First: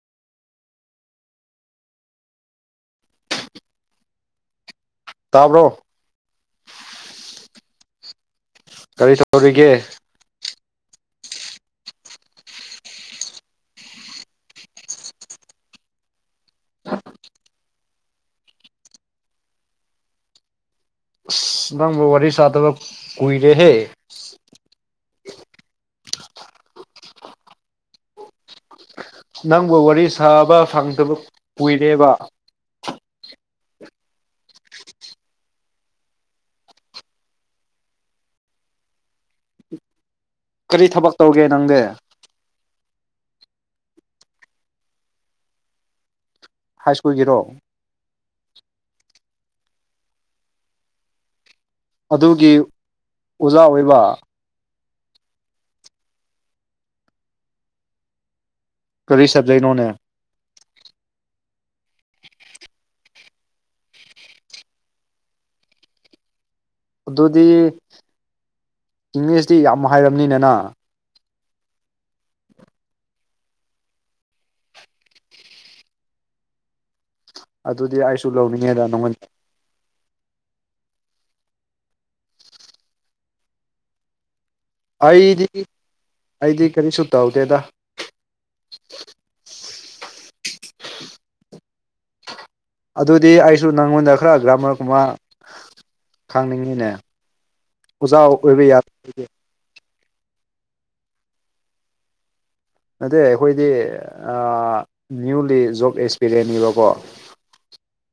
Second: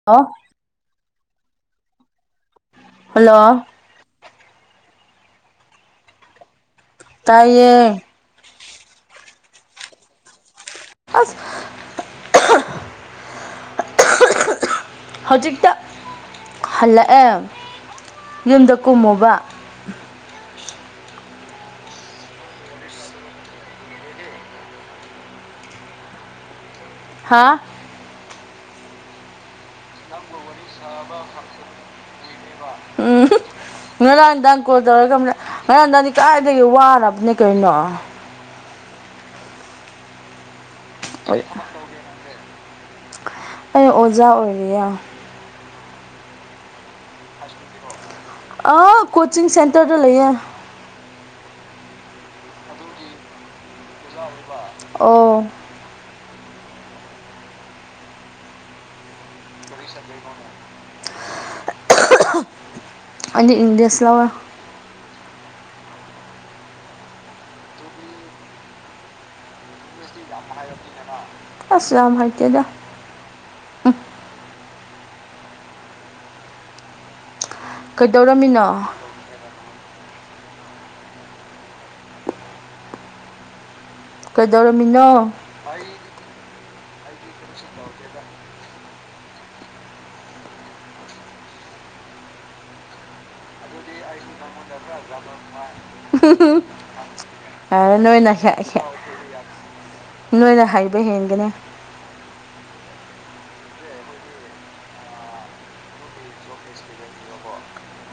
[unintelligible] Hello ꯇꯥꯕ꯭ꯔꯣ ꯇꯥꯏꯌꯦ ꯀꯔꯤ ꯇꯧꯔꯤꯒꯦ ꯑꯁ ꯍꯧꯖꯤꯛꯇ ꯍꯜꯂꯛꯑꯦ ꯌꯨꯝꯗ ꯀꯨꯝꯃꯨꯕ ꯅꯪꯕꯨ ꯋꯥꯔꯤ ꯁꯥꯗꯕ ꯀꯨꯏꯔꯦ ꯍꯦ ꯍꯥꯥ ꯅꯪꯕꯨ ꯋꯥꯔꯤ ꯁꯥꯕ ꯐꯪꯗꯕ ꯀꯨꯏꯔꯦꯕ ꯎꯝ ꯉꯔꯥꯡꯗꯥ ꯀꯣꯜ ꯇꯧꯔꯒ ꯉꯔꯥꯡꯗꯥꯗꯤ ꯀꯗꯥꯏꯗꯒꯤ ꯋꯥꯔꯕꯅꯦ ꯀꯩꯅꯣ ꯀꯔꯤ ꯊꯕꯛ ꯇꯧꯒꯦ ꯑꯩ ꯅꯪꯗꯦ ꯑꯩ ꯑꯣꯖꯥ ꯑꯣꯏꯔꯤꯌꯥ ꯍꯥꯏ ꯁ꯭ꯀꯨꯜꯒꯤꯔꯣ ꯑꯥ ꯀꯣꯆꯤꯡ ꯁꯦꯟꯇꯔꯗ ꯂꯩꯌꯦ ꯑꯗꯨꯒꯤ ꯑꯣꯖꯥ ꯑꯣꯏꯕ ꯑꯣ ꯀꯂꯤ ꯁꯠ ꯂꯩꯦ ꯅꯣꯅꯦ ꯑꯅꯤ ꯏꯪꯂꯤꯁ ꯂ ꯑꯗꯨꯗꯤ ꯏꯪꯂꯤꯁꯇꯤ ꯌꯥꯝ ꯍꯥꯏꯔꯕꯅꯤꯅꯅ ꯑꯁꯂꯝ ꯍꯥꯏꯠꯇꯗ ꯑꯗꯨꯗꯤ ꯑꯩꯁꯨ ꯀꯩꯗꯧꯔꯝꯃꯤꯅꯣ ꯂꯧꯅꯤꯡꯉꯦꯗ ꯅꯉꯣꯟ ꯀꯩꯗꯧꯔꯝꯃꯤ ꯑꯩꯗꯤ ꯑꯩꯗꯤ ꯀꯔꯤꯁꯨ ꯇꯧꯗꯦꯗ ꯑꯗꯨꯗꯤ ꯑꯩꯁꯨ ꯅꯪꯉꯣꯟꯗ ꯈꯔ ꯒ꯭ꯔꯥꯃꯔ ꯀꯨꯝꯃ ꯈꯪꯅꯤꯡꯉꯤꯅꯦ ꯍꯥꯏꯔ ꯑꯣꯖꯥ ꯅꯣꯏꯅ ꯑꯣꯏꯕ ꯌꯥꯔ ꯅꯣꯏꯅ ꯍꯩꯕ ꯍꯦꯟꯒꯅꯤ ꯑꯗꯨꯗ ꯑꯩꯈꯣꯏꯗꯤ ꯅ꯭ꯌꯨꯂꯤ ꯖꯣꯕ ꯑꯦꯛꯁꯄꯤꯔꯤꯌꯦꯦꯟꯅꯤꯕꯀꯣ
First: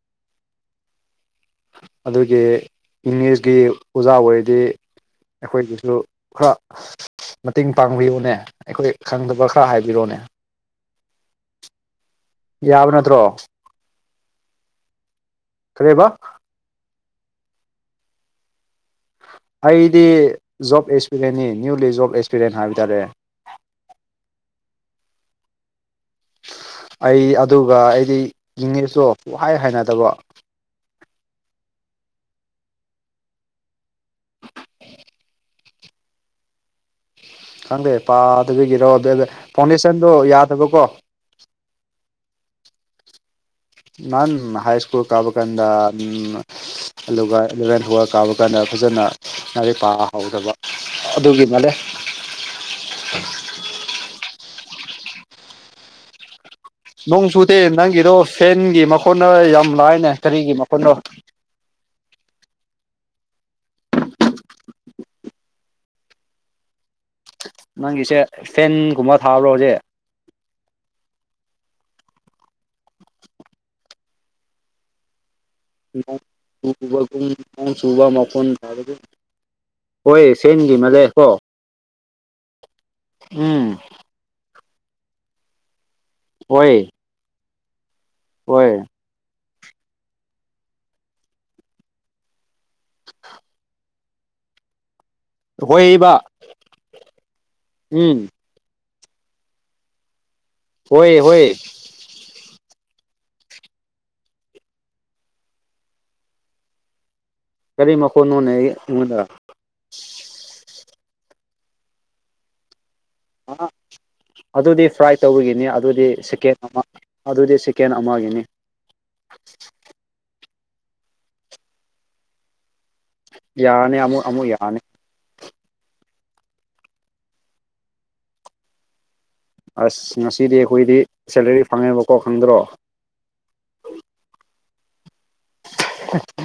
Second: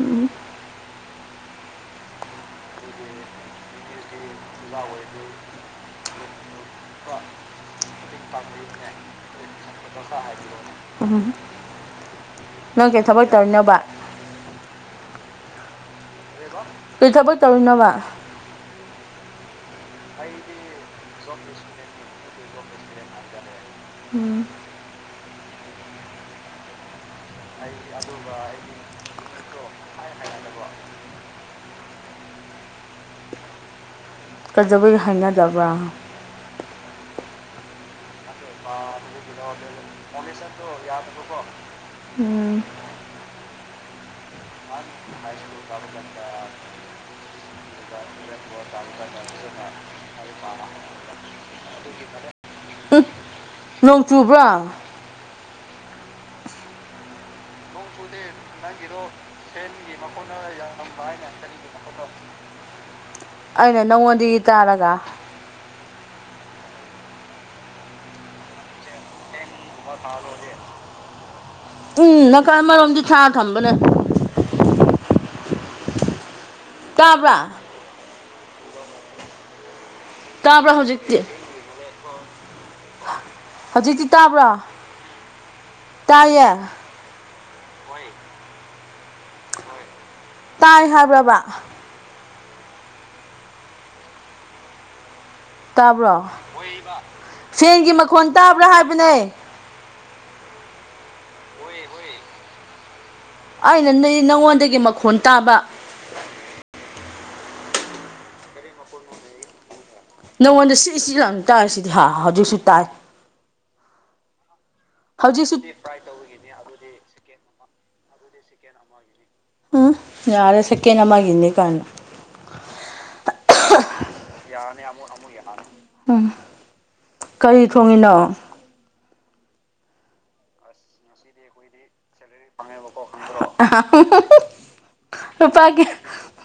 ꯎꯝ ꯑꯗꯨꯒꯤ ꯏꯪꯂꯤꯁꯀꯤ ꯑꯣꯖꯥ ꯑꯣꯏꯔꯗꯤ ꯑꯩꯈꯣꯏꯒꯤꯁꯨ ꯈꯔ ꯃꯇꯦꯡ ꯄꯥꯡꯕꯤꯌꯨꯅꯦ ꯑꯩꯈꯣꯏ ꯈꯪꯗꯕ ꯈꯔ ꯍꯥꯏꯕꯤꯔꯣꯅꯦ ꯎꯝ ꯅꯪ ꯌꯥꯕ ꯀꯩ ꯅꯠꯇ꯭ꯔꯣ ꯊꯕꯛ ꯇꯧꯔꯤꯅꯣꯕ ꯀꯔꯤꯕ ꯀꯩ ꯊꯕꯛ ꯇꯧꯔꯤꯕ ꯑꯩꯗꯤ ꯖꯣꯕ ꯑꯦꯛꯁꯄꯤꯔꯦꯟꯅꯤ ꯅ꯭ꯌꯨꯂꯤ ꯖꯣꯕ ꯑꯦꯛꯁꯄꯤꯔꯦꯟ ꯍꯥꯏꯕ ꯇꯥꯔꯦ ꯎꯝ ꯑꯩ ꯑꯗꯨꯒ ꯑꯩꯗꯤ ꯏꯪꯉꯤꯁꯇꯣ ꯄꯍꯥꯏ ꯍꯥꯏꯅꯗꯕ ꯀꯖꯕꯩ ꯍꯥꯏꯅꯗꯕ꯭ꯔꯥ ꯈꯪꯗꯦ ꯄꯥꯗꯕꯤꯒꯤꯔꯣ ꯑꯗꯨ ꯑꯗ ꯐꯥꯎꯟꯗꯦꯁꯟꯗꯣ ꯌꯥꯗꯕꯀꯣ ꯎꯝ ꯅꯥꯟ ꯍꯩ ꯁꯀꯨꯜ ꯀꯕ ꯀꯗ ꯑꯗꯨꯒ ꯑꯦꯂꯚꯦꯟ ꯍꯨꯋꯦꯜꯕ ꯀꯥꯕ ꯀꯥꯟꯗ ꯐꯖꯅ ꯂꯥꯏꯔꯤꯛ ꯄꯥ ꯍꯧꯥꯎꯗꯕ ꯑꯗꯨꯒꯤ ꯃꯥꯂꯦ ꯎꯝ ꯅꯣꯡ ꯆꯨꯕ꯭ꯔꯥ ꯅꯣꯡ ꯆꯨꯗꯦ ꯅꯪꯒꯤꯗꯣ ꯐꯦꯟꯒꯤ ꯃꯈꯣꯟꯅ ꯌꯥꯝ ꯂꯥꯏꯅꯦ ꯀꯔꯤꯒꯤ ꯃꯈꯣꯟꯅꯣ ꯑꯩꯅ ꯅꯉꯣꯟꯗꯒꯤ ꯇꯥꯔꯒ [unintelligible] ꯅꯪꯒꯤꯁꯦ ꯐꯦꯟꯒꯨꯝꯕ ꯊꯥꯕ꯭ꯔꯣ ꯍꯧꯖꯤꯛ ꯊꯥꯖꯦ ꯎꯝ ꯅꯥꯀꯜ ꯑꯃꯔꯣꯝꯗꯤ ꯁꯥ ꯊꯝꯕꯅꯦ ꯨꯝꯨꯕ ꯇꯥꯕ꯭ꯔꯥ ꯃꯣꯟ ꯍꯣꯏ ꯇꯥꯕ꯭ꯔꯥ ꯁꯦꯟꯒꯤ ꯃ ꯂꯩ ꯍꯧꯖꯤꯛꯇꯤ ꯀꯣ ꯎꯝ ꯤ ꯇꯥꯕ꯭ꯔꯣ ꯇꯥꯏꯌꯦ ꯍꯣꯏꯦ ꯇꯥꯏ ꯍꯥꯏꯕ꯭ꯔꯕ [unintelligible] ꯇꯥꯕ꯭ꯔꯣ ꯍꯣꯏꯕ ꯁꯦꯟꯒꯤ ꯃꯈꯣꯟ ꯎꯝ ꯇꯥꯕ꯭ꯔꯥ ꯍꯥꯏꯕꯅꯦ ꯍꯣꯏ ꯍꯣꯏ ꯑꯩꯅ ꯅꯣꯏ ꯅꯪꯉꯣꯟꯗꯒꯤ ꯃꯈꯣꯟ ꯇꯥꯕ ꯀꯔꯤ ꯃꯈꯣꯟꯅꯣꯅꯦ ꯑꯩ ꯑꯩꯉꯣꯟꯗ ꯅꯪꯉꯣꯟꯗ ꯁꯤ ꯏꯆꯤ ꯂꯪ ꯇꯥꯔꯁꯤꯗꯤ ꯍꯥ ꯍꯧꯖꯤꯛꯁꯨ ꯇꯥꯏ ꯑꯗꯨꯗꯤ ꯐ꯭ꯔꯥꯏ ꯍꯧꯖꯤꯛꯁꯨ ꯇꯧꯕꯤꯒꯤꯅꯤ ꯑꯗꯨꯗꯤ ꯆꯤꯛꯀꯦꯟ ꯑꯗꯨꯗꯤ ꯁꯦꯀꯦꯟ ꯑꯃꯒꯤꯅꯤ ꯍ ꯎꯝ ꯌꯥꯔꯦ ꯁꯦꯀꯦꯟ ꯑꯃꯒꯤꯅꯤ ꯀꯥꯏꯅ ꯌꯥꯔꯅꯤ ꯑꯃꯨ ꯑꯃꯨꯛ ꯌꯥꯔꯅꯤ [unintelligible] ꯎꯝ ꯀꯔꯤ ꯊꯣꯡꯉꯤꯅꯣ ꯑꯁ ꯉꯁꯤꯗꯤ ꯑꯩꯈꯣꯏꯗꯤ ꯁꯦꯂꯔꯤ ꯐꯪꯉꯦꯕꯀꯣ ꯈꯪꯗ꯭ꯔꯣ [unintelligible] ꯂꯨꯄꯥ ꯀꯌꯥ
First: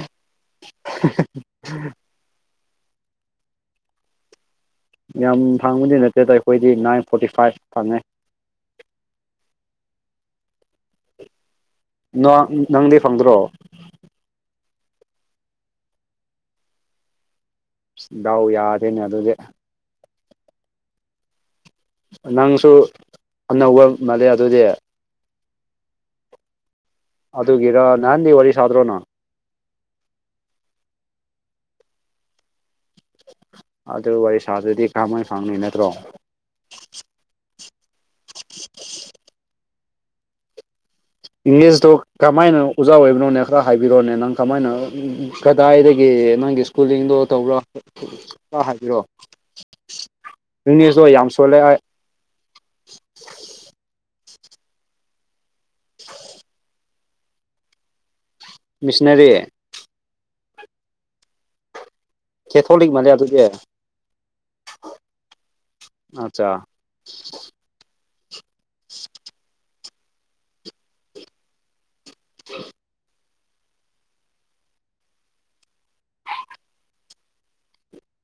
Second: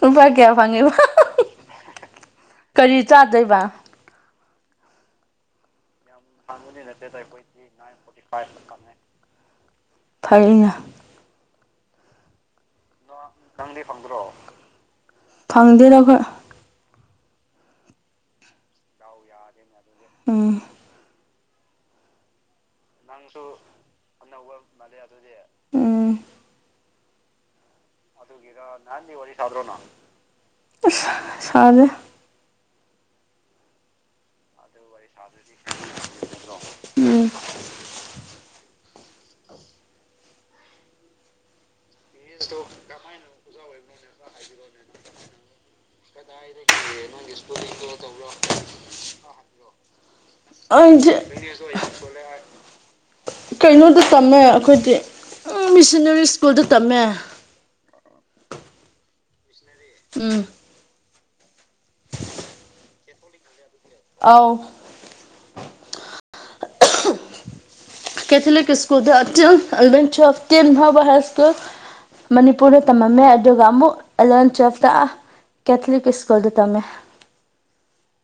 ꯂꯨꯄꯥ ꯀꯌꯥ ꯐꯪꯉꯤꯕ ꯀꯔꯤ ꯆꯥꯗꯣꯏꯕ ꯌꯥꯝ ꯐꯪꯕꯗꯤ ꯅꯠꯇꯦꯗ ꯑꯩꯈꯣꯏꯗꯤ ꯅꯥꯏꯟ ꯐꯣꯔꯇꯤ ꯐꯥꯏꯚ ꯐꯪꯉꯦ ꯐꯥꯏꯚ ꯐꯪꯉꯦ ꯐꯩꯅꯦ ꯅꯣ ꯅꯪꯗꯤ ꯐꯪꯗ꯭ꯔꯣ ꯅꯪꯗꯤ ꯐꯪꯗ꯭ꯔꯣ ꯐꯪꯗꯦꯗ ꯑꯩꯈꯣꯏ ꯗꯥꯎ ꯌꯥꯗꯦꯅꯦ ꯑꯗꯨꯗꯤ ꯎꯝ ꯅꯪꯁꯨ ꯅꯪꯁꯨ ꯑꯅꯧꯕ ꯃꯥꯜꯂꯦ ꯑꯅꯧꯕ ꯑꯗꯨꯗꯤ ꯃꯥꯂꯦ ꯑꯗꯨꯗꯤ ꯑꯗꯨꯒꯤꯔꯣ ꯅꯍꯥꯟꯗꯩ ꯋꯥꯔꯤ ꯁꯥꯗ꯭ꯔꯣ ꯅꯪ ꯁꯥꯗ꯭ꯔꯣ ꯅꯪ ꯁꯥꯗꯦ ꯑꯗꯨ ꯋꯥꯔꯤ ꯁꯥꯗꯔꯗꯤ ꯀꯔꯝꯃꯥꯏꯟ ꯐꯪꯅꯤ ꯅꯠꯇ꯭ꯔꯣ ꯎꯝ [unintelligible] ꯀꯃꯥꯏꯅ ꯑꯣꯖꯥ ꯑꯣꯏꯕꯅꯣꯅꯦ ꯈꯔ ꯍꯥꯏꯕꯤꯔꯣꯅꯦ ꯅꯪ ꯀꯃꯥꯏꯅ ꯀꯗꯥꯏꯗꯒꯤ ꯅꯪꯒꯤ ꯁ꯭ꯀꯨꯂꯤꯡꯗꯣ ꯇꯧꯕꯔꯥ ꯈꯔ ꯍꯥꯏꯕꯤꯔꯛꯑꯣ ꯁꯣꯜꯂꯦ [unintelligible] ꯀꯩꯅꯣꯗ ꯇꯝꯃꯦ ꯑꯈꯣꯏꯗꯤ ꯎꯝ ꯃꯤꯁꯟꯅꯔꯤ ꯁ꯭ꯀꯨꯜꯗ ꯇꯝꯃꯦ ꯃꯤꯁꯟꯅꯔꯤ ꯎꯝ ꯀꯦꯊꯣꯂꯤꯛ ꯃꯥꯜꯂꯦ ꯑꯗꯨꯗꯤ ꯑꯧ ꯑꯆꯥ ꯀꯦꯊꯂꯤꯛ ꯁ꯭ꯀꯨꯜꯗꯣ ꯇꯦꯜ ꯑꯦꯂꯚꯦꯟ ꯇꯨꯋꯦꯜꯐ ꯇꯦꯟ ꯐꯥꯎꯕ ꯍꯥꯏ ꯁꯀꯨꯜ ꯃꯅꯤꯄꯨꯔꯗ ꯇꯝꯃꯝꯃꯦ ꯑꯗꯨꯒ ꯑꯃꯨꯛ ꯑꯦꯂꯚꯦꯟ ꯇꯨꯋꯦꯜꯐꯇ ꯑ ꯀꯦꯊꯂꯤꯛ ꯁ꯭ꯀꯨꯜꯗ ꯇꯝꯃꯦ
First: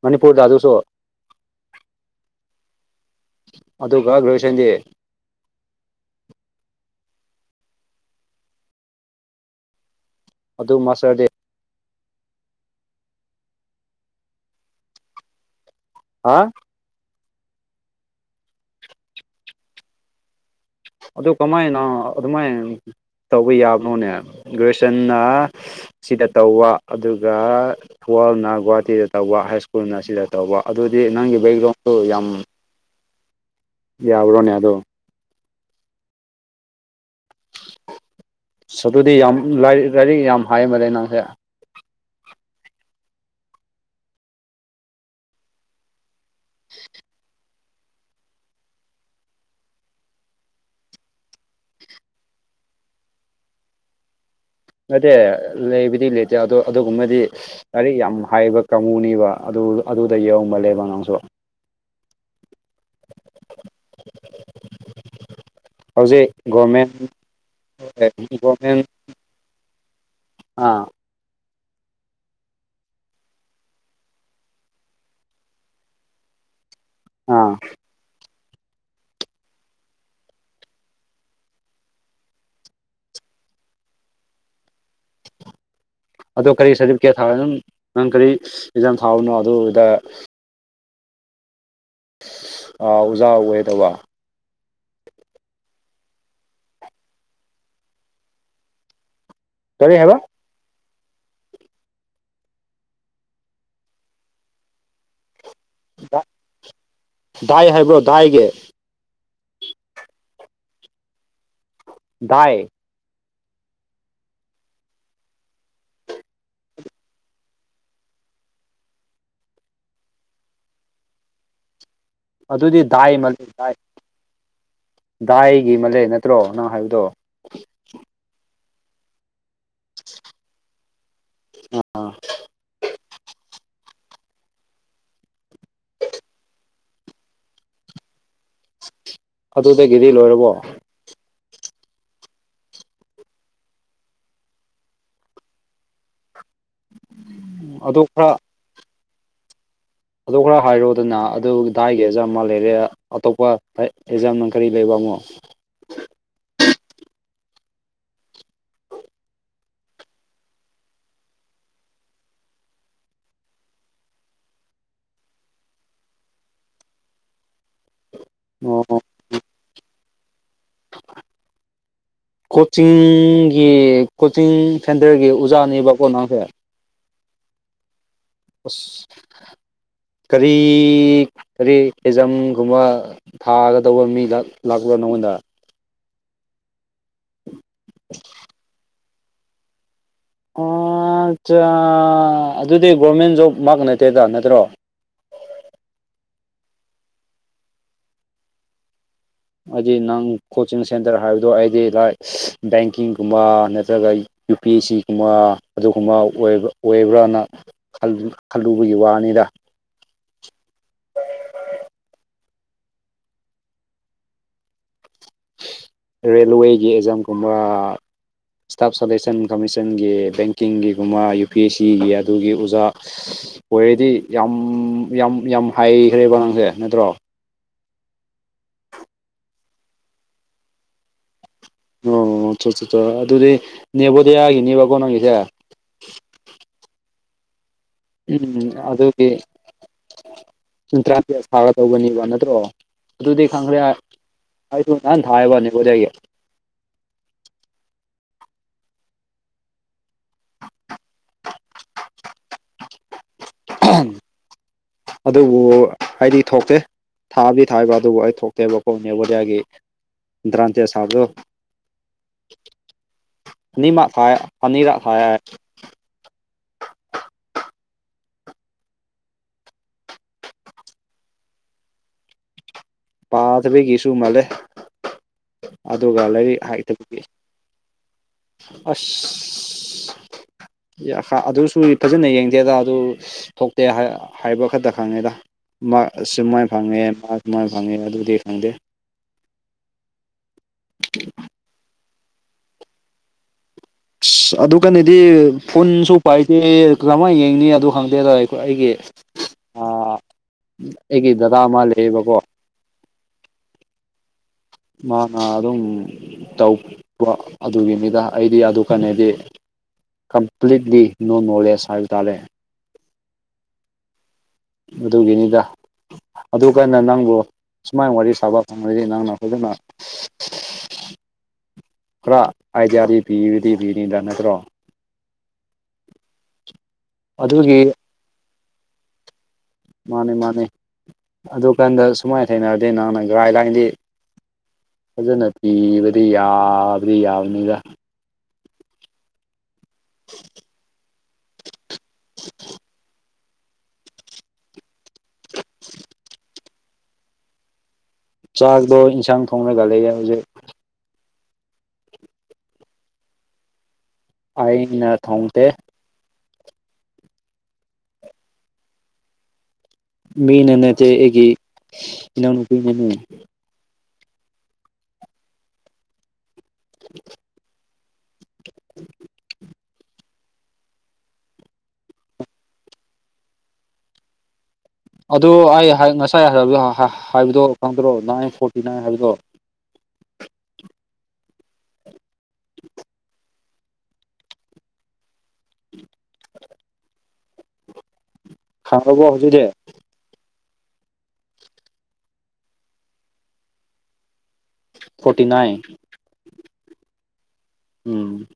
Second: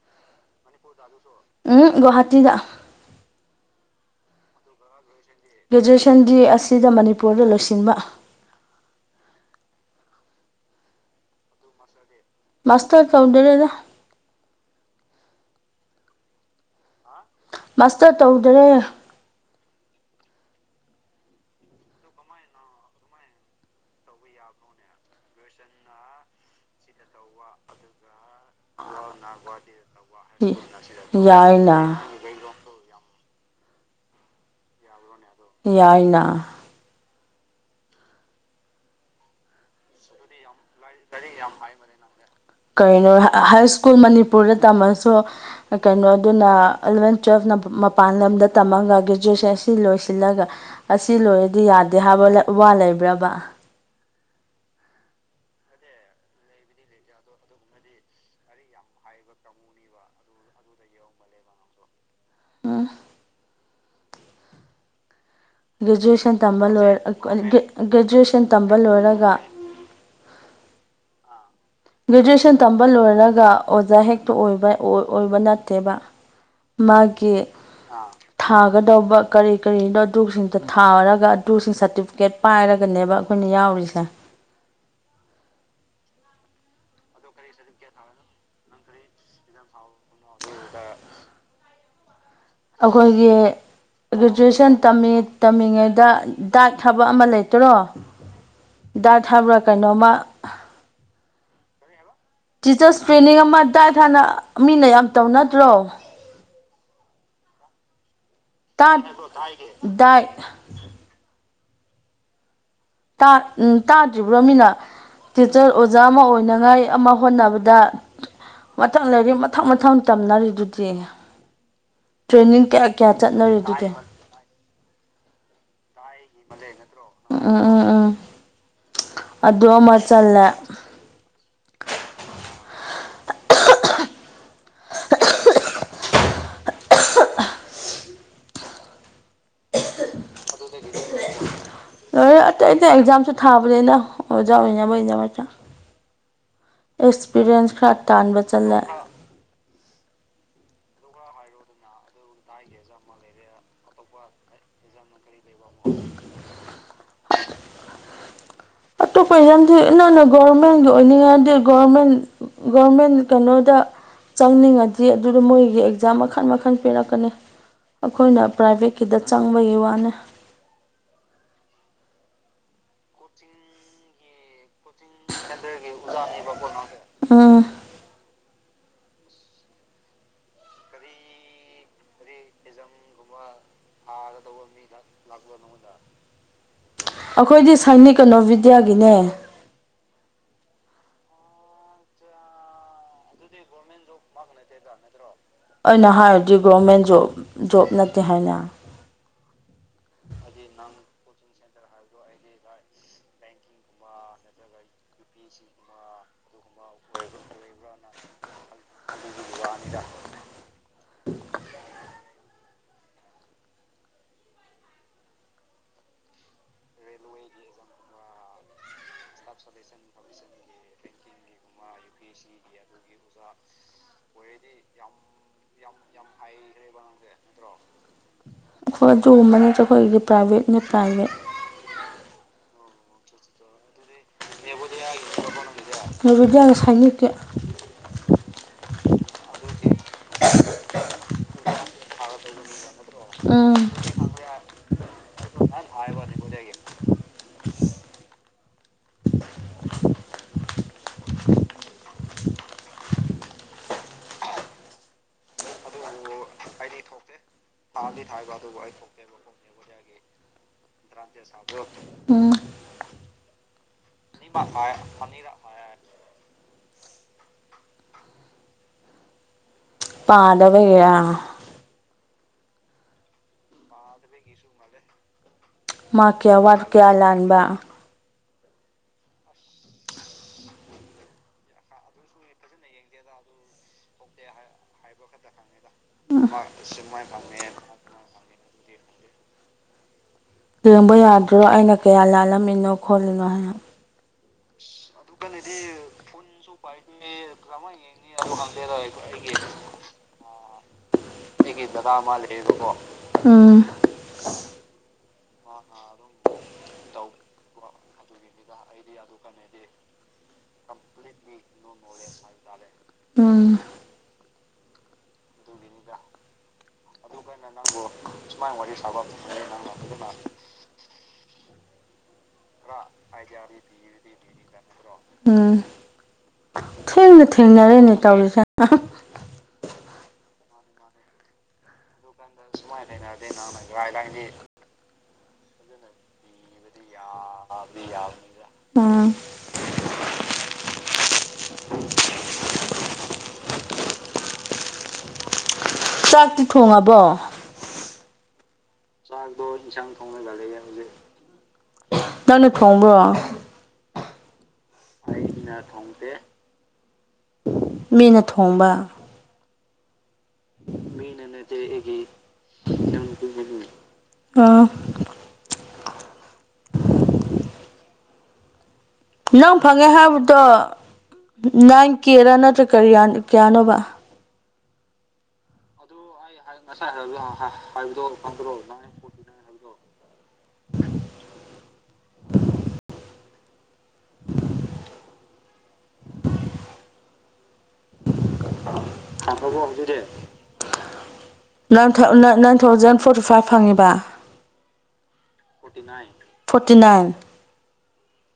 ꯃꯅꯤꯄꯨꯔꯗ ꯑꯗꯨꯁꯨ ꯑꯗꯨꯁꯨ [unintelligible] ꯎꯝꯍꯨꯝ ꯒꯨꯋꯥꯍꯥꯇꯤꯗ ꯑꯗꯨꯒ ꯒꯔꯦꯖꯨꯑꯁꯟꯗꯤ ꯒ꯭ꯔꯦꯖꯨꯌꯦꯁꯟꯒꯤ ꯑꯁꯤꯗ ꯃꯅꯤꯄꯨꯔꯗ ꯂꯣꯏꯁꯤꯟꯕ ꯑꯗꯨ ꯃꯥꯁꯇꯔꯗꯤ ꯃꯥꯁꯇꯔ ꯇꯧꯗꯔꯦꯗ ꯍꯥ ꯃꯥꯁꯇꯔ ꯇꯧꯗꯔꯦ ꯑꯗꯨ ꯀꯃꯥꯏꯅ ꯑꯗꯨꯃꯥꯏꯅ ꯇꯧꯕ ꯌꯥꯕꯔꯣꯅꯦ ꯒ꯭ꯔꯦꯖꯨꯌꯦꯁꯟꯅ ꯁꯤꯗ ꯇꯧꯕ ꯑꯗꯨꯒ ꯊꯋꯥꯜ ꯒꯨꯍꯥꯇꯤꯗ ꯇꯧꯕ ꯍꯥꯏ ꯁ꯭ꯀꯨꯜꯅ ꯑꯁꯤꯗ ꯇꯧꯕ ꯑꯗꯨꯗꯤ ꯅꯪꯒꯤ ꯕꯦꯛꯒ꯭ꯔꯥꯎꯟꯗꯨ ꯌꯥꯏꯅ ꯌꯥꯝ ꯌꯥꯕ꯭ꯔꯣꯅꯦ ꯑꯗꯨ ꯌꯥꯏꯅ ꯑꯁ ꯑꯗꯨꯗꯤ ꯌꯥꯝ ꯂꯥꯏꯔꯤꯛ ꯔꯥꯏꯔꯤꯛ ꯌꯥꯝ ꯍꯥꯏ ꯃꯥꯜꯂꯦ ꯅꯪꯁꯦ ꯀꯔꯤꯅꯣ ꯍꯥꯏ ꯁ꯭ꯀꯨꯜ ꯃꯅꯤꯄꯨꯔꯗ ꯇꯝꯃꯁꯨ ꯀꯩꯅꯣꯗꯨꯅ ꯑꯦꯂꯕꯦꯟ ꯇꯨꯋꯦꯜꯐ ꯅ ꯃ ꯄꯥꯟ ꯂꯝꯗ ꯇꯝꯃꯒ ꯒ꯭ꯔꯦꯖꯨꯑꯦꯁꯟ ꯑꯁꯤ ꯂꯣꯏꯁꯤꯜꯂꯒ ꯑꯁꯤ ꯂꯣꯏꯔꯗꯤ ꯌꯥꯗꯦ ꯍꯥꯏꯕ ꯋꯥ ꯂꯩꯕ꯭ꯔꯕ ꯅꯠꯇꯦ ꯂꯩꯕꯗꯤ ꯂꯩꯇꯦ ꯑꯗꯣ ꯑꯗꯨꯒꯨꯝꯃꯗꯤ ꯂꯔꯤꯛ ꯌꯥꯝ ꯍꯥꯏꯕ ꯀꯥꯡꯉꯨꯅꯤꯕ ꯑꯗꯨ ꯑꯗꯨꯗ ꯌꯧꯕꯜꯂꯦꯕ ꯅꯥꯡꯁꯨ ꯑꯥ ꯍꯧꯖꯤꯛ ꯒ꯭ꯔꯦꯖꯨꯌꯦꯁꯟ ꯇꯝꯕ ꯒꯣꯔꯃꯦꯟ ꯂꯣꯏꯔꯥꯑꯒ ꯒ꯭ꯔꯦꯖꯨꯦꯁꯟ ꯇꯝꯕ ꯒꯣꯔꯃꯦꯟ ꯂꯣꯏꯔꯒ ꯑꯥ ꯒ꯭ꯔꯦꯖꯨꯑꯦꯁꯟ ꯇꯝꯕ ꯂꯣꯏꯔꯒ ꯑꯣꯖꯥ ꯍꯦꯛꯇ ꯑꯣꯏꯕ ꯑꯣꯏꯕ ꯅꯠꯇꯦꯕ ꯃꯥꯒꯤ ꯑꯥ ꯊꯥꯒꯗꯧꯕ ꯀꯔꯤ ꯀꯔꯤꯅꯣ ꯑꯗꯨꯁꯤꯡꯗꯣ ꯊꯥꯔꯒ ꯑꯗꯨꯁꯤꯡ ꯁꯥꯔꯇꯤꯐꯤꯀꯦꯠ ꯄꯥꯏꯔꯒꯅꯦꯕ ꯑꯩꯈꯣꯏꯅ ꯌꯥꯎꯔꯤꯁꯦ ꯑꯗꯣ ꯀꯔꯤ ꯁꯥꯔꯇꯤꯐꯤꯀꯦꯠ ꯊꯥꯕꯪ ꯅꯪ-ꯅꯪ ꯀꯔꯤ ꯑꯦꯛꯖꯥꯝ ꯊꯥꯕꯅꯣ ꯑꯗꯨꯗ inaudible [inaudible] ꯑꯩꯈꯣꯏꯒꯤ ꯒ꯭ꯔꯦꯖꯨꯦꯁꯟ ꯇꯝꯃꯤ-ꯇꯝꯃꯤꯉꯩꯗ ꯗꯥꯏꯠ ꯍꯥꯏꯕ ꯑꯃ ꯂꯩꯇꯔꯣ ꯗꯥꯏꯠ ꯍꯥꯏꯕ꯭ꯔꯥ ꯀꯔꯤ ꯀꯩꯅꯣꯃ ꯍꯥꯏꯕ ꯇꯤꯆꯔꯁ ꯇ꯭ꯔꯦꯅꯤꯡ ꯑꯃ ꯗꯥꯏꯠ ꯍꯥꯏꯅ ꯑ ꯃꯤꯅ ꯌꯥꯝ ꯇꯧꯅꯗꯔꯣ ꯗꯥꯏ ꯍꯥꯏꯕ꯭ꯔꯣ ꯗꯥꯏꯒꯤ ꯇꯥ ꯗꯥꯏꯠ ꯗꯥꯏ ꯇꯥ ꯎꯝ ꯇꯥꯗ꯭ꯔꯤꯕ꯭ꯔꯣ ꯃꯤꯅ ꯇꯤꯆꯔ ꯑꯣꯖꯥ ꯑꯃ ꯑꯣꯏꯅꯉꯥꯏ ꯑꯃ ꯍꯣꯠꯅꯕꯗ ꯃꯊꯪ ꯂꯩꯔꯤꯛ ꯃꯊꯪ ꯃꯊꯪ ꯇꯝꯅꯔꯤꯗꯨꯗꯤ ꯇ꯭ꯔꯦꯅꯤꯡ ꯑꯗꯨꯗꯤ ꯀꯌꯥ ꯀꯌꯥ ꯗꯥꯏ ꯃꯂꯩ ꯆꯠꯅꯔꯤ ꯗꯥꯏ ꯗꯨꯗꯤ ꯗꯥꯏꯒꯤ ꯃꯂꯦ ꯅꯠꯇ꯭ꯔꯣ ꯅꯪ ꯍꯥꯏꯕꯗꯣ ꯎꯝ ꯎꯝ ꯎꯝ ꯑꯗꯨ ꯑꯃ ꯆꯜꯂꯦ ꯑꯥ ꯑꯥ ꯑꯗꯨꯗꯒꯤꯗꯤ ꯂꯣꯏꯔꯕꯣ ꯂꯣꯏꯣꯏ ꯑꯇꯩ ꯑꯇꯩ ꯑꯦꯛꯖꯥꯝꯁꯨ ꯊꯥꯕꯅꯤꯅ ꯑꯣꯖꯥ ꯑꯣꯏꯅꯕꯩ ꯗꯃꯛꯠ ꯑꯦꯛꯁꯄꯤꯔꯤꯌꯦꯟꯁ ꯈꯔ ꯇꯥꯟꯕ ꯆꯠꯂꯦ ꯑꯗꯨ ꯈꯔ ꯍꯥꯏꯔꯣꯗꯅ ꯑꯗꯨ ꯗꯥꯏꯒꯤꯖꯥꯝ ꯃꯥ ꯂꯦꯔꯤꯌꯥ ꯑꯇꯣꯞꯄ ꯑꯦꯛꯖꯥꯝꯅ ꯀꯔꯤ ꯂꯩꯕꯟꯃꯨꯛ inaudible ꯑꯇꯣꯞꯄ ꯑꯦꯛꯖꯥꯝꯗꯤ ꯅꯪꯅ ꯒꯣꯕꯔꯃꯦꯟꯒꯤ ꯑꯣꯏꯅꯤꯡꯉꯗꯤ ꯒꯣꯕꯔꯃꯦꯟ ꯒꯣꯔꯃꯦꯟ ꯀꯩꯅꯣꯗ ꯆꯪꯅꯤꯡꯉꯗꯤ ꯑꯗꯨꯗ ꯃꯣꯏꯒꯤ ꯑꯦꯛꯖꯥꯝ ꯃꯈꯟ ꯃꯈꯜ ꯄꯤꯔꯛꯀꯅꯤ ꯑꯩꯈꯣꯏꯅ ꯑꯣ ꯄ꯭ꯔꯥꯏꯚꯦꯠꯀꯤꯗ ꯆꯪꯕꯒꯩ ꯋꯥꯅꯦ ꯀꯣꯆꯤꯡꯒꯤ ꯀꯣꯆꯤꯡ ꯁꯦꯟꯇꯔꯒꯤ ꯑꯣꯖꯥꯅꯦꯕꯀꯣ ꯅꯪꯁꯦ ꯑꯥ ꯀꯔꯤ ꯀꯔꯤ ꯑꯦꯖꯝꯒꯨꯝꯕ ꯊꯥꯒꯗꯧꯕ ꯃꯤ ꯂꯥꯛ-ꯂꯥꯛꯄ꯭ꯔꯣ ꯅꯉꯣꯟꯗ ꯑꯩꯈꯣꯏꯗꯤ ꯁꯥꯏꯅꯤ ꯀꯩꯅꯣ ꯕꯤꯗ꯭ꯌꯥꯒꯤꯅꯦ ꯑꯣ ꯑꯠꯆꯥ ꯑꯗꯨꯗꯤ ꯒꯣꯔꯃꯦꯟ ꯖꯣꯕꯃꯛ ꯅꯠꯇꯦꯗ ꯅꯠꯇ꯭ꯔꯣ inaudible ꯑꯩꯅ ꯍꯥꯏꯔꯗꯤ ꯒꯣꯔꯃꯦꯟ ꯖꯣꯕ ꯖꯣꯕ ꯅꯠꯇꯦ ꯍꯥꯏꯅ ꯍꯥꯏꯗꯤ ꯅꯪ ꯀꯣꯆꯤꯡ ꯁꯦꯟꯇꯔ ꯍꯥꯏꯕꯗꯣ ꯑꯩꯗꯤ ꯂꯥꯏ ꯕꯦꯡꯀꯤꯡꯒꯨꯝꯕ ꯅꯠꯇ꯭ꯔꯒ ꯌꯨ ꯄꯤ ꯑꯦꯁ ꯁꯤꯒꯨꯝꯕ ꯑꯗꯨꯒꯨꯝꯕ ꯑꯣꯏꯕ ꯑꯣꯏꯕ꯭ꯔꯅ ꯈꯜꯂꯨ-ꯈꯜꯂꯨꯕꯒꯤ ꯋꯥꯅꯦꯗ ꯄꯥꯅꯤꯗ ꯔꯦꯜꯋꯦꯒꯤ ꯑꯦꯛꯖꯥꯝꯒꯨꯝꯕ ꯏꯁꯇꯥꯞ ꯁꯂꯦꯛꯁꯟ ꯀꯃꯤꯁꯟꯒꯤ ꯕꯦꯡꯀꯤꯡꯒꯤꯒꯨꯝꯕ ꯌꯨ ꯄꯤ ꯑꯦꯁ ꯁꯤꯒꯤ ꯑꯗꯨꯒꯤ ꯑꯣꯖꯥ ꯎꯝ ꯑꯣꯏꯔꯗꯤ ꯌꯥꯝ ꯌꯥꯝ ꯌꯥꯝ ꯍꯩꯒꯔ꯭ꯦꯕ ꯅꯪꯁꯦ ꯅꯠꯇ꯭ꯔꯣ ꯑꯩꯈꯣꯏ ꯑꯗꯨꯒꯨꯝꯕ ꯅꯠꯇꯦ ꯑꯩꯈꯣꯏꯒꯤꯗꯤ ꯄ꯭ꯔꯥꯏꯚꯦꯠꯅꯤ ꯄ꯭ꯔꯥꯏꯚꯦꯠ ꯑꯣ ꯆꯠ ꯆꯠ ꯆꯠ ꯑꯗꯨꯗꯤ ꯅꯦꯕꯣꯗꯤꯌꯥꯒꯤꯅꯦꯕꯀꯣ ꯅꯣꯏꯒꯤꯁꯦ ꯅꯦꯕꯣꯗꯤꯌꯥꯒ ꯁꯥꯏꯅꯤꯛ ꯀꯥ ꯎꯝ ꯑꯗꯨꯗꯤ ꯑꯦꯟꯇꯔꯥꯟꯁ ꯇꯦꯁꯇ ꯊꯥꯒꯥꯗꯧꯅꯦꯕ ꯅꯠꯇ꯭ꯔꯣ ꯑꯗꯨꯗꯤ ꯎꯝ ꯈꯪꯈ꯭ꯔꯦ ꯍꯥꯏ ꯑꯩꯁꯨ ꯅꯍꯥꯟ ꯊꯥꯌꯦꯕꯥ ꯅꯦꯕꯣꯗꯤꯌꯥꯒꯤ ꯑꯍꯥꯝ ꯑꯗꯨꯕꯨ ꯑꯩꯗꯤ ꯊꯣꯛꯇꯦ ꯊꯥꯕꯗꯤ ꯊꯥꯌꯦꯕ ꯑꯗꯨꯕꯨ ꯑꯩ ꯊꯣꯛꯇꯦꯕꯀꯣꯅꯦ ꯅꯦꯕꯣꯗꯤꯌꯥꯒꯤ ꯗ꯭ꯔꯥꯟꯇꯦꯖ ꯊꯥꯕꯗꯣ ꯎꯝ [inaudible] ꯑꯅꯤꯃꯛ ꯊꯥꯏꯌꯦ ꯑꯅꯤꯔꯛ ꯊꯥꯏꯌꯦ ꯄꯥꯗꯕꯒꯤꯔꯥ ꯄꯥꯗꯕꯒꯤꯁꯨ ꯃꯥꯜꯂꯦ ꯑꯗꯨꯒ ꯂꯥꯏꯔꯤꯛ ꯍꯩꯇꯕꯤꯒꯤ ꯇꯥꯟꯕ ꯑꯁ ꯌꯥ ꯍꯥ ꯑꯗꯨꯁꯨ ꯐꯖꯅ ꯌꯦꯡꯗꯦꯗ ꯑꯗꯨ ꯊꯣꯛꯇꯦ ꯍꯥꯏꯕ ꯈꯛꯇ ꯈꯪꯉꯦꯗ ꯃꯥꯛ ꯁꯨꯃꯥꯏꯅ ꯐꯪꯉꯦ ꯃꯥꯁꯨ ꯃꯥꯏꯅ ꯐꯪꯉꯦ ꯑꯗꯨꯗꯤ ꯈꯪꯗꯦ ꯌꯦꯡꯕ ꯌꯥꯗ꯭ꯔꯣ ꯑꯩꯅ ꯀꯌꯥ ꯂꯥꯜꯂꯝꯃꯤꯅꯣ ꯈꯣꯠꯂꯤꯅꯣ ꯍꯥꯏꯅ ꯑꯁ ꯑꯗꯨꯒꯅꯤꯗꯤ ꯐꯨꯟꯁꯨ ꯄꯥꯏꯗꯦ ꯀꯝꯃꯥꯏꯅ ꯌꯦꯡꯅꯤ ꯑꯗꯨ ꯈꯪꯗꯦꯗ ꯑꯩꯈꯣꯏ ꯑꯩꯒꯤ ꯑꯣ ꯑꯩꯒꯤꯗꯨꯕꯨ ꯊꯥ ꯑꯩꯒꯤ ꯗꯥꯗ ꯑꯩꯒꯤ ꯗꯥꯗꯥ ꯑꯃꯥ ꯂꯩ ꯌꯦꯕꯥꯀꯣꯎꯝ ꯃꯥꯅ ꯑꯗꯨꯝ ꯇꯧꯕ ꯑꯗꯨꯒꯤ ꯃꯤꯗ ꯑꯩꯗꯤ ꯑꯗꯨ ꯀꯩꯅꯦꯗꯤ ꯀꯝꯄ꯭ꯂꯤꯠꯂꯤ ꯅꯣ ꯅꯣꯂꯦꯖ ꯍꯥꯏꯕ ꯇꯥꯔꯦ ꯎꯝ ꯑꯗꯨꯒꯤꯅꯤꯗ ꯑꯗꯨꯒꯅꯥ ꯅꯪꯕꯨ ꯁꯨꯃꯥꯏꯅ ꯋꯥꯔꯤ ꯁꯥꯕ ꯐꯪꯉꯗꯤ ꯅꯪꯅ ꯐꯖꯅ ꯈꯔ ꯑꯥꯏꯗꯤꯌꯥꯗꯤ ꯄꯤꯕꯗꯤ ꯄꯤꯅꯤꯗ꯭ꯔꯥ ꯅꯠꯇ꯭ꯔꯣ ꯎꯝ ꯊꯦꯡꯅ ꯑꯗꯨꯒꯤ ꯊꯦꯡꯅꯔꯦꯅꯦ ꯇꯧꯔꯤꯁꯦ ꯑꯍꯥ ꯃꯥꯅꯦ ꯃꯥꯅꯦ ꯑꯗꯨ ꯀꯥꯟꯗ ꯗꯨꯀꯥꯟꯗ ꯁꯨꯃꯥꯏꯅ ꯂꯩꯅꯗ ꯅꯍꯜꯅꯥ ꯅꯨꯡꯥꯉꯏꯅꯤ ꯐꯖꯅ ꯄꯤꯔꯗꯤ ꯌꯥꯕꯗꯤ ꯌꯥꯕꯅꯤꯗꯥ ꯎꯝ ꯖꯤꯞ ꯖꯤꯞ inaudible ꯆꯥꯛꯇꯤ ꯊꯣꯡꯉꯕꯣ ꯆꯥꯛꯗꯣ ꯏꯟꯁꯥꯡ ꯊꯣꯡꯉꯒ ꯂꯩꯌꯦ ꯍꯧꯖꯤꯛ ꯅꯪꯅ ꯊꯣꯡꯕꯔꯣ꯫ ꯑꯩꯅ ꯊꯣꯡꯗꯦ ꯑꯩꯅꯥ ꯊꯣꯡꯗꯦ ꯃꯤꯅ ꯊꯣꯡꯕ ꯃꯤꯅ ꯅꯠꯇꯦ ꯑꯩꯒꯤ ꯏꯅꯥꯎꯅꯨꯄꯤꯅꯅꯦ ꯎꯝ ꯎꯝ ꯑꯥ [unintelligible] ꯅꯪ ꯐꯪꯉꯦ ꯍꯥꯏꯕꯗꯣ ꯅꯥꯏꯟ ꯀꯦꯔꯥ ꯅꯠꯇ꯭ꯔꯒ ꯀꯔꯤ ꯀꯌꯥꯅꯣꯕ ꯑꯗꯨ ꯑꯩ ꯍꯥꯏ ꯉꯁꯥꯏ ꯍꯥꯏꯕꯗꯣ ꯍꯥꯏꯕꯗꯣ ꯈꯪꯗ꯭ꯔꯣ ꯅꯥꯏꯟ ꯐꯣꯔꯇꯤ ꯅꯥꯏꯟ ꯍꯥꯏꯕꯗꯣ ꯈꯡꯉꯥꯕꯣ ꯍꯧꯖꯤꯛ ꯈꯡꯉꯥꯕꯣ ꯍꯧꯖꯤꯛꯗꯤ ꯅꯥꯏꯟ ꯊꯥꯎꯁꯖꯟꯗ ꯐꯣꯔꯇꯤ ꯐꯥꯏꯚ ꯐꯪꯉꯦꯕꯥ ꯐꯣꯔꯇꯤ ꯅꯥꯏꯟ ꯐꯣꯔꯇꯤ ꯅꯥꯏꯟ ꯎꯝ